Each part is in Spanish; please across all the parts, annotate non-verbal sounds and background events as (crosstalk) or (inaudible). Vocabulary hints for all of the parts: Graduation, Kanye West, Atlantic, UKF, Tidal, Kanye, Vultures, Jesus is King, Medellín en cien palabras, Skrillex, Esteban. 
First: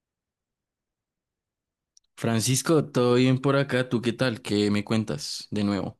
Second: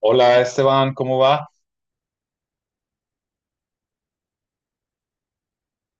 Hola Esteban, ¿cómo va? Francisco, ¿todo bien por acá? ¿Tú qué tal? ¿Qué me cuentas de nuevo?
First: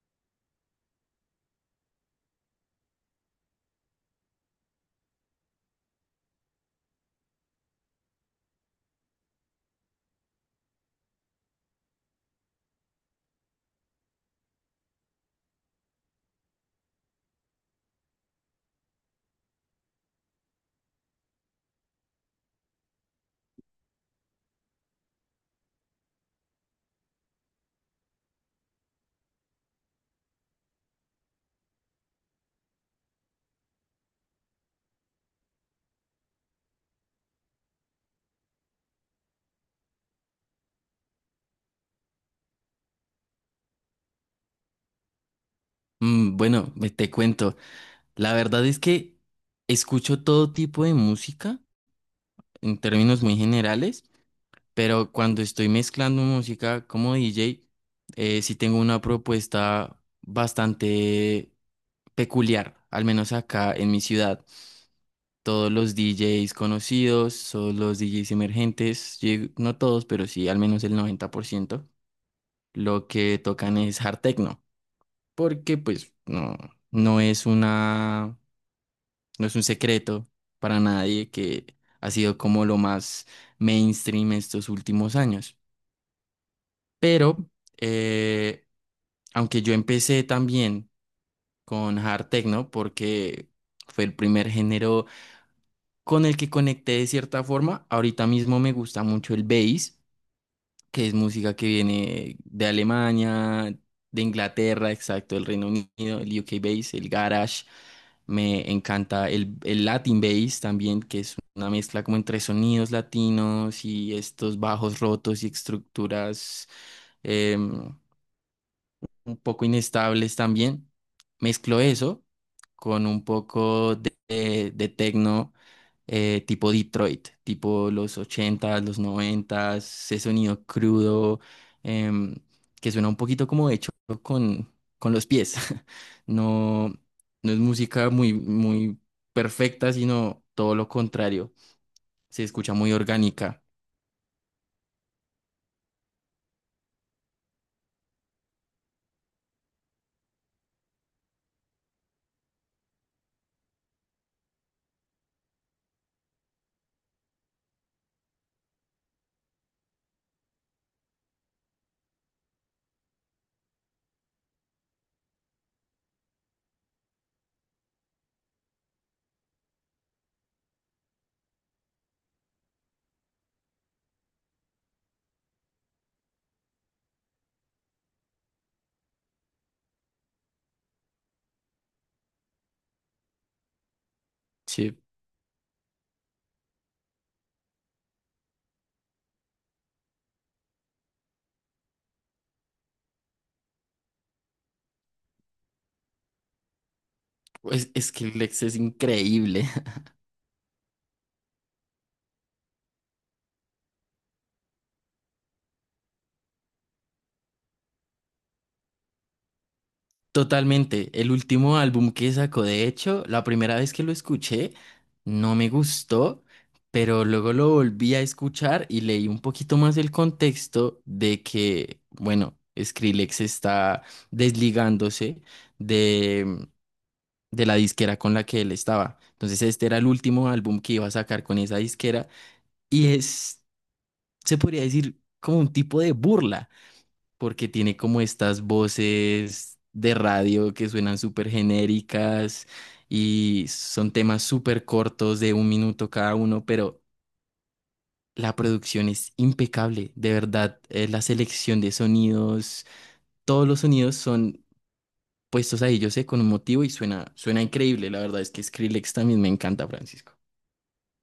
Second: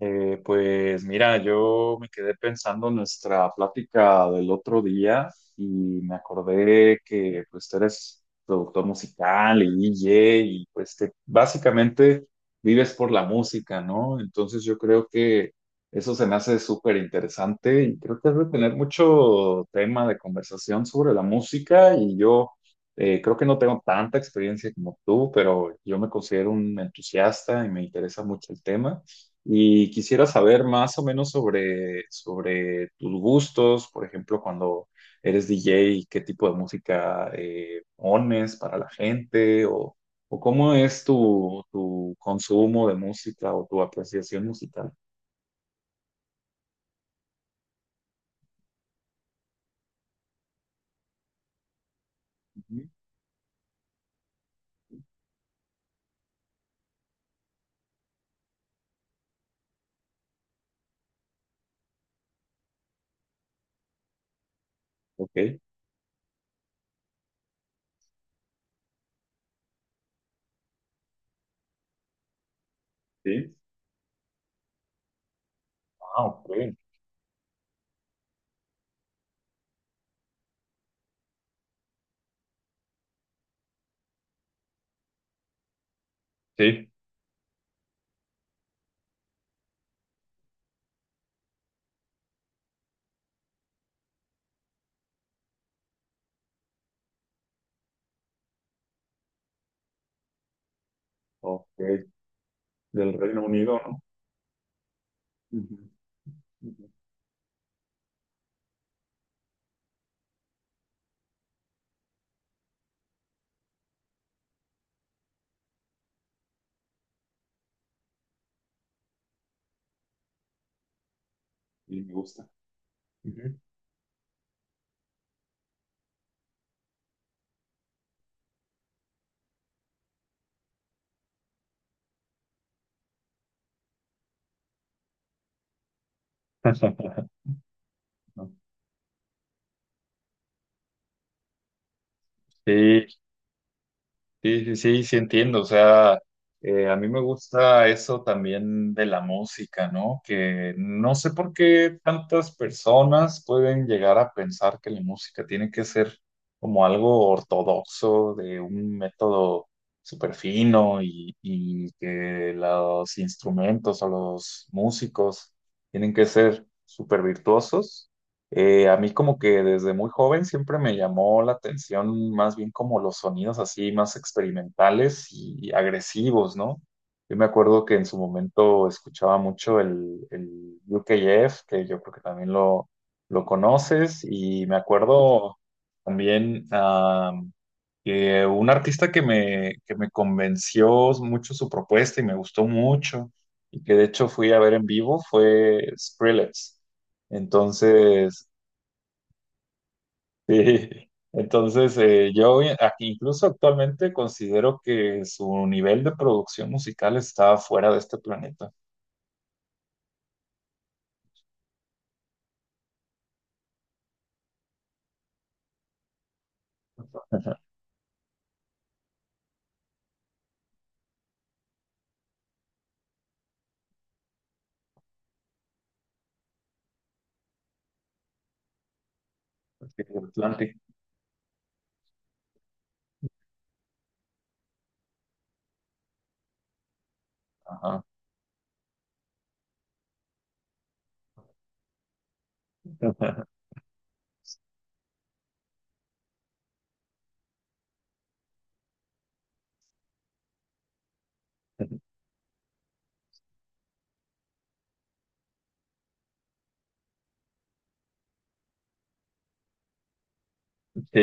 Pues mira, yo me quedé pensando en nuestra plática del otro día y me acordé que pues tú eres productor musical y DJ y pues que básicamente vives por la música, ¿no? Entonces yo creo que eso se me hace súper interesante y creo que has de tener mucho tema de conversación sobre la música y yo creo que no tengo tanta experiencia como tú, pero yo me considero un entusiasta y me interesa mucho el tema. Y quisiera saber más o menos sobre tus gustos, por ejemplo, cuando eres DJ, qué tipo de música pones para la gente o cómo es tu consumo de música o tu apreciación musical. Bueno, te cuento. La verdad es que escucho todo tipo de música en Ujú. términos muy generales, pero cuando estoy mezclando música como DJ, sí tengo una propuesta bastante peculiar, al menos acá en mi ciudad. Ok, Todos los DJs conocidos, todos los DJs emergentes, no todos, pero sí al menos el 90%, lo que sí. tocan es hard techno. Porque pues Ah, ok. no, no es una, no es un secreto para nadie que ha sido como lo más mainstream estos últimos años. Sí, Pero eh, aunque yo empecé también con hard techno porque fue el primer género con el que conecté de cierta forma, ahorita mismo me gusta mucho el bass que es música que ok. viene de Del Reino Alemania, Unido, ¿no? de Inglaterra, exacto, el Reino Ujú, Unido, el UK ujú. bass, el garage. Me encanta el Latin bass también, que es una mezcla como entre sonidos latinos y estos bajos rotos y estructuras em, un poco inestables también. Mezclo Y me eso gusta. con un Ujú. poco de techno tipo Detroit, tipo los ochentas, los noventas, ese sonido crudo em, que suena un poquito como hecho con, con los pies. (laughs) No, (laughs) no es música muy, muy perfecta, sino todo lo contrario. Se escucha muy Sí, no. orgánica. Sí, sí, sí, sí, entiendo. O sea, a mí me gusta eso también de la música, ¿no? Que no sé por qué tantas personas pueden llegar a pensar que la música tiene que ser como algo ortodoxo, de un método súper fino y que los instrumentos o los músicos tienen que ser súper virtuosos. A mí como que desde muy joven siempre me llamó la atención más bien como los sonidos así más experimentales y agresivos, ¿no? Yo me acuerdo que en su momento escuchaba mucho el UKF, que yo creo que también lo conoces, y me Sí, acuerdo también que un artista que que me convenció mucho su propuesta y me gustó mucho, y que de hecho fui a ver en vivo fue Skrillex. es que Entonces, Lex es increíble. sí, entonces aquí incluso actualmente considero que su nivel de producción musical está fuera de este planeta. Totalmente. El último álbum que sacó, de hecho, la primera vez que lo escuché, no me gustó, pero luego lo (laughs) volví a escuchar y leí un poquito más el contexto de que, bueno, Skrillex está desligándose de, de la disquera con la que él estaba. Entonces, este era Porque el último Atlantic, álbum que iba a sacar con esa disquera y es, se podría decir, como un tipo de burla porque tiene ajá. como estas voces de radio que suenan súper genéricas (laughs) y son temas súper cortos de un minuto cada uno, pero la producción es impecable, de verdad, la selección de sonidos, todos los sonidos son puestos ahí, yo sé, con un motivo y suena increíble, la verdad es que Skrillex también me encanta, Francisco. Sí,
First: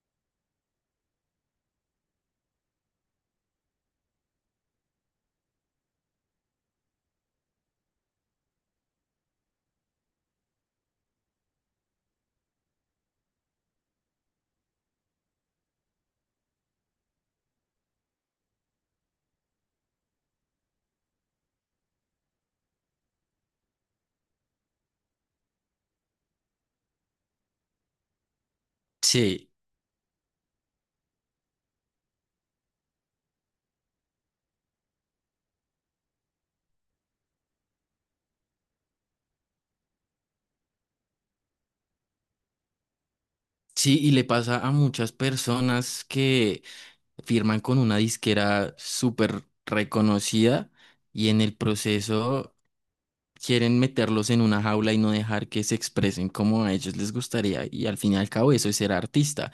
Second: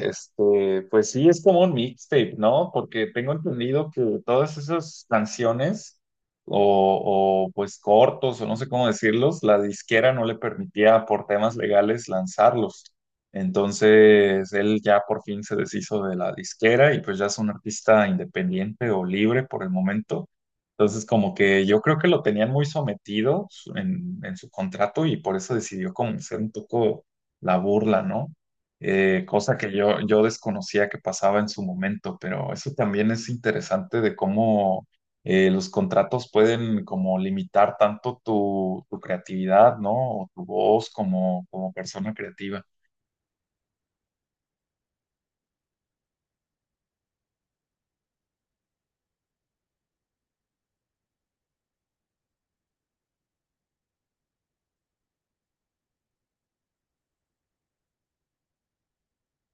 este, pues sí, es como un mixtape, ¿no? Porque tengo entendido que todas esas canciones pues cortos o no sé cómo decirlos, la disquera no le permitía por temas legales lanzarlos. Entonces él ya por fin se deshizo de la disquera y pues ya es un artista independiente o libre por el momento. Entonces como que yo creo que lo tenían muy sometido en su contrato y por eso decidió como ser un poco la burla, ¿no? Sí, cosa que yo desconocía que pasaba en su momento, pero eso también es interesante de cómo los contratos pueden como limitar tanto tu creatividad, ¿no? O tu voz como persona creativa. sí, y le pasa a muchas personas que firman con una disquera súper reconocida y en el proceso quieren meterlos en una jaula y no dejar que se expresen como a ellos les gustaría. Y al fin y al cabo eso es ser artista,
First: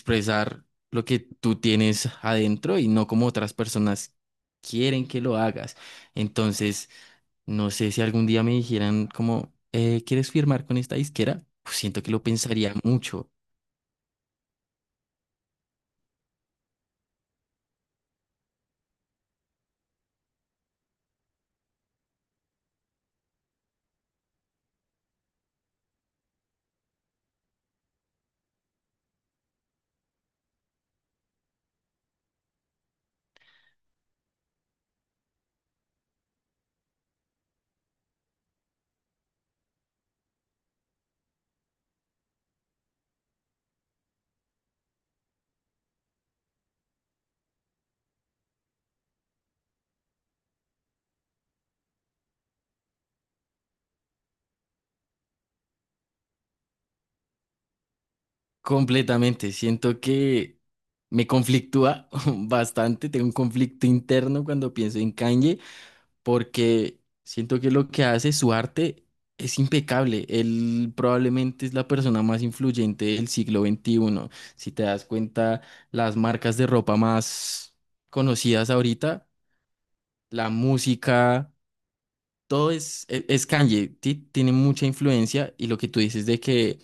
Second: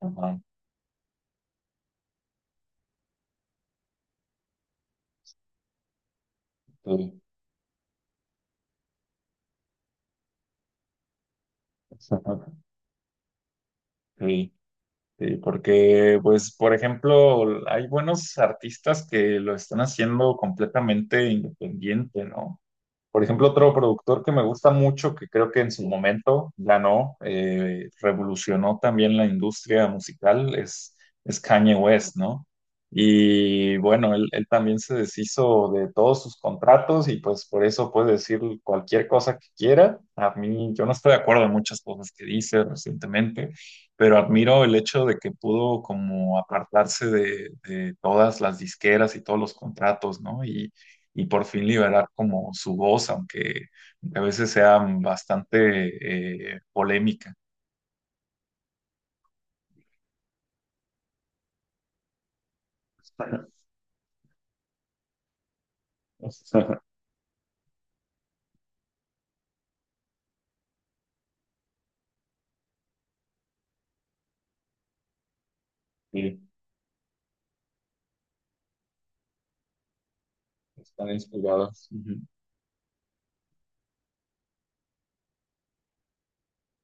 Ajá, lo que tú tienes adentro y no como otras personas quieren que lo hagas. Entonces, sí. no sé si algún día me dijeran como, "¿Quieres firmar con esta disquera?" Pues siento que lo (laughs) pensaría mucho. Sí. Sí, porque, pues, por ejemplo, hay buenos artistas que lo están haciendo completamente independiente, ¿no? Por ejemplo, otro productor que me gusta mucho, que creo que en su momento ganó, revolucionó también la industria musical, es Kanye West, ¿no? Y bueno, él también se deshizo de todos sus contratos y pues por eso puede decir cualquier cosa que quiera. A mí, yo no estoy de acuerdo en muchas cosas que dice recientemente, pero admiro el hecho de que pudo como apartarse de todas las disqueras y todos los contratos, ¿no? Y y por fin liberar como su voz, aunque a veces sea bastante polémica. Completamente. Siento que me conflictúa (laughs) bastante. Tengo un (laughs) conflicto interno cuando pienso en Kanye, porque siento que lo que hace, su arte, es impecable. Él probablemente es la persona más influyente del siglo XXI. Si te das cuenta, las Sí, marcas de ropa más conocidas ahorita, la están música inspirados. Ujú. todo es, es Kanye, tiene mucha influencia y lo que tú dices de que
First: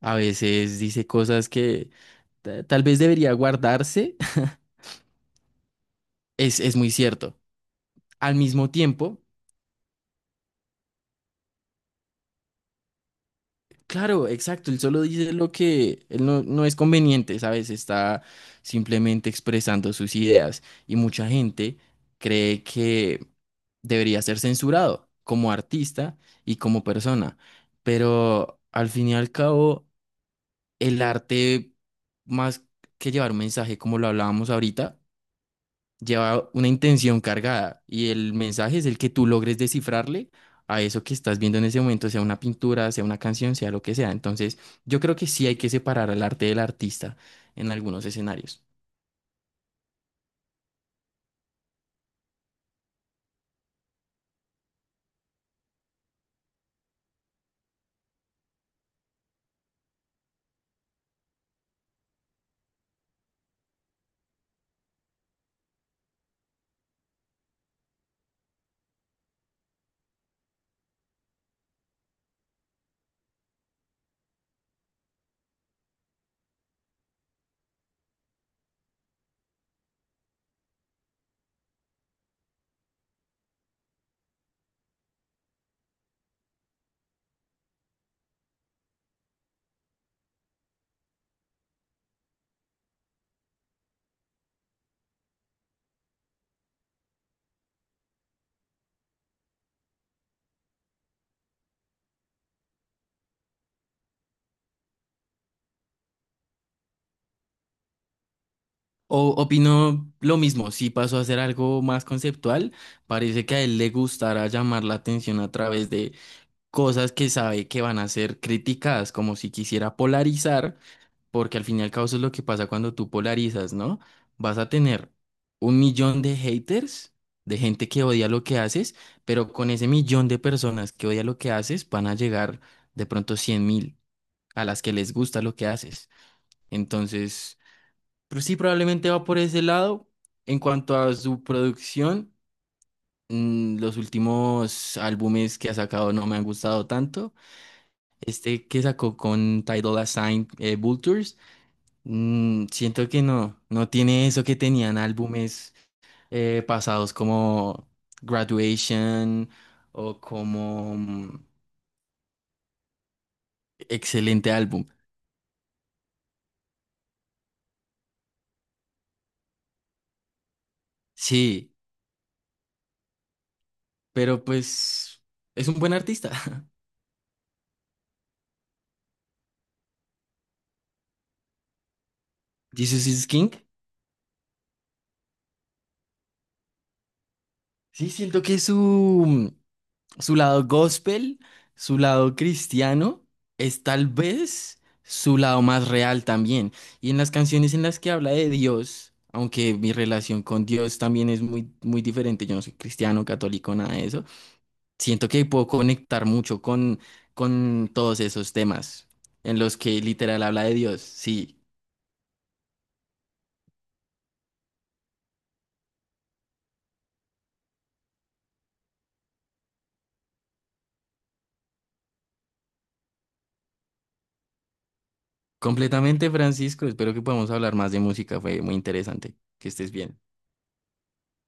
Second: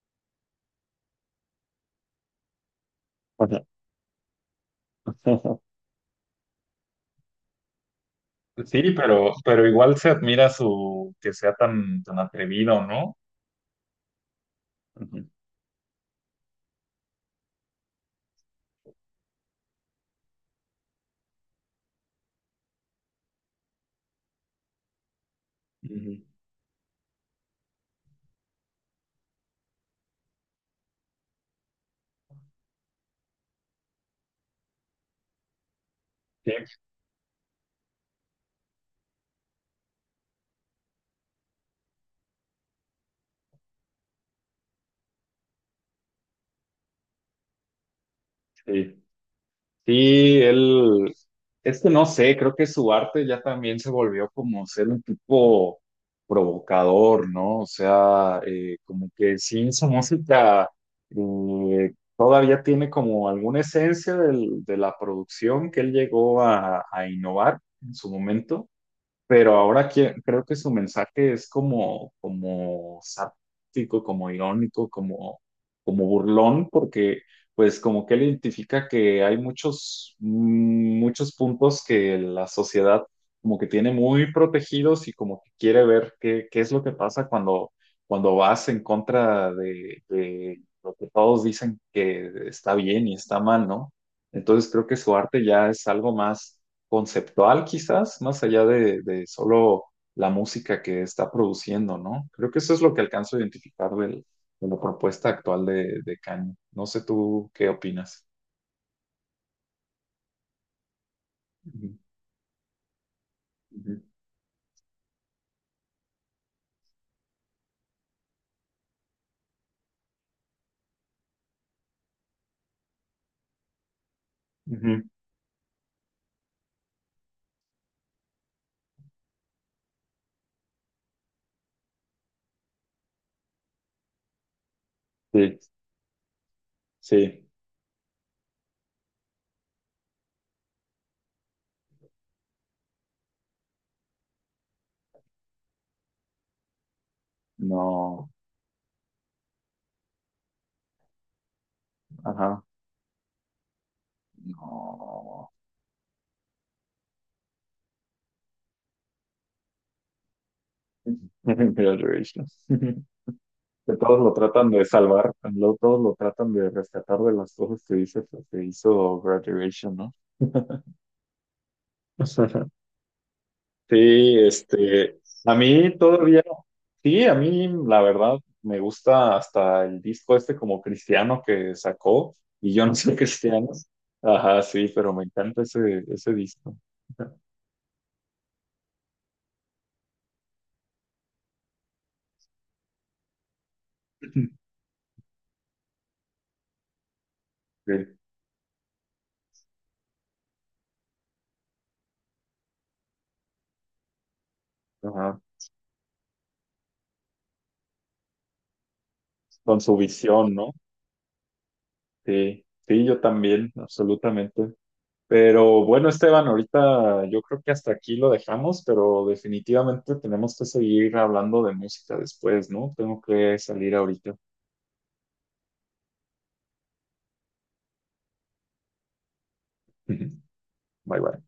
a veces dice cosas que tal vez debería guardarse, (laughs) (laughs) es muy cierto. Al mismo Sí, tiempo, pero igual se admira su que sea tan atrevido, ¿no? claro, exacto, él solo Ujú. dice lo que él no es conveniente, ¿sabes? Está simplemente expresando sus ideas y mucha gente cree que debería ser censurado como Ujú. artista y como persona, pero al fin y al cabo, el arte, más que llevar un mensaje, como lo hablábamos ahorita, lleva Sí, una intención cargada y el mensaje es el que tú logres descifrarle a eso que estás viendo en ese momento, sea una pintura, sea una canción, sea lo que sea. Entonces, yo creo que sí hay que separar al arte del artista en algunos escenarios. sí. Sí, él, es que no sé, creo que su arte ya también se volvió como ser un tipo provocador, ¿no? O sea, como que sí, esa música todavía tiene como alguna esencia del- de la producción que él llegó a innovar en su momento, pero ahora creo que su mensaje es como, como sáptico, como irónico, como, como burlón, porque pues como que él identifica que hay muchos, muchos puntos que la sociedad como que tiene muy protegidos y como que quiere ver qué, qué es lo que pasa cuando, cuando vas en contra de lo que todos dicen que está bien y está mal, ¿no? Entonces creo que su arte ya es algo más conceptual quizás, más allá de solo la música que está produciendo, ¿no? Creo que eso es lo que alcanzo a identificar del- de la propuesta actual de Kanye. No sé tú qué opinas. O opino lo mismo, si pasó a ser algo Ujú, más conceptual, parece que a él le ujú, gustará llamar la atención a través de cosas que sabe que van a ser criticadas, como si quisiera polarizar. Porque al fin y al cabo eso es lo que pasa cuando tú polarizas, ¿no? Vas a ujú. tener un millón de haters, de gente que odia lo que haces, pero con ese millón de personas que odia lo que haces, van a llegar de pronto 100 mil a las que les gusta lo Sí, que haces. sí, Entonces, pues sí, probablemente va por ese lado. En cuanto a su producción, los últimos álbumes que ha sacado no me han gustado tanto. no, Este que sacó con Tidal Assigned, Vultures. ajá, Siento que no tiene eso que tenían no. álbumes pasados como Graduation o como (laughs) Graduation. (laughs) Que todos lo excelente tratan de álbum. salvar, lo- todos lo tratan de rescatar de las cosas que dice pues, que hizo Graduation, ¿no? Sí, (laughs) Sí, pero este, pues a es un buen mí artista. todavía, (laughs) sí, a mí la verdad me gusta hasta el disco este como cristiano que sacó, y yo no Jesus soy is King. cristiano. Ajá, sí, pero me encanta ese, ese disco. Sí, siento que su su lado gospel, su lado cristiano, es tal (laughs) vez su lado más real también. Y en las canciones en Sí, las que habla de Dios, aunque mi relación con Dios también es muy, muy diferente, yo no soy cristiano, católico, nada de eso, siento ajá, que puedo conectar mucho con todos esos temas en los con su que literal visión, habla de ¿no? Dios. Sí, Sí, sí, yo también, absolutamente. Pero bueno, Esteban, ahorita yo creo que hasta aquí lo dejamos, pero definitivamente tenemos que seguir hablando de música después, ¿no? Tengo que salir ahorita. completamente, Francisco, espero que podamos hablar más de música, fue muy interesante, que estés bien. (laughs) Bye bye.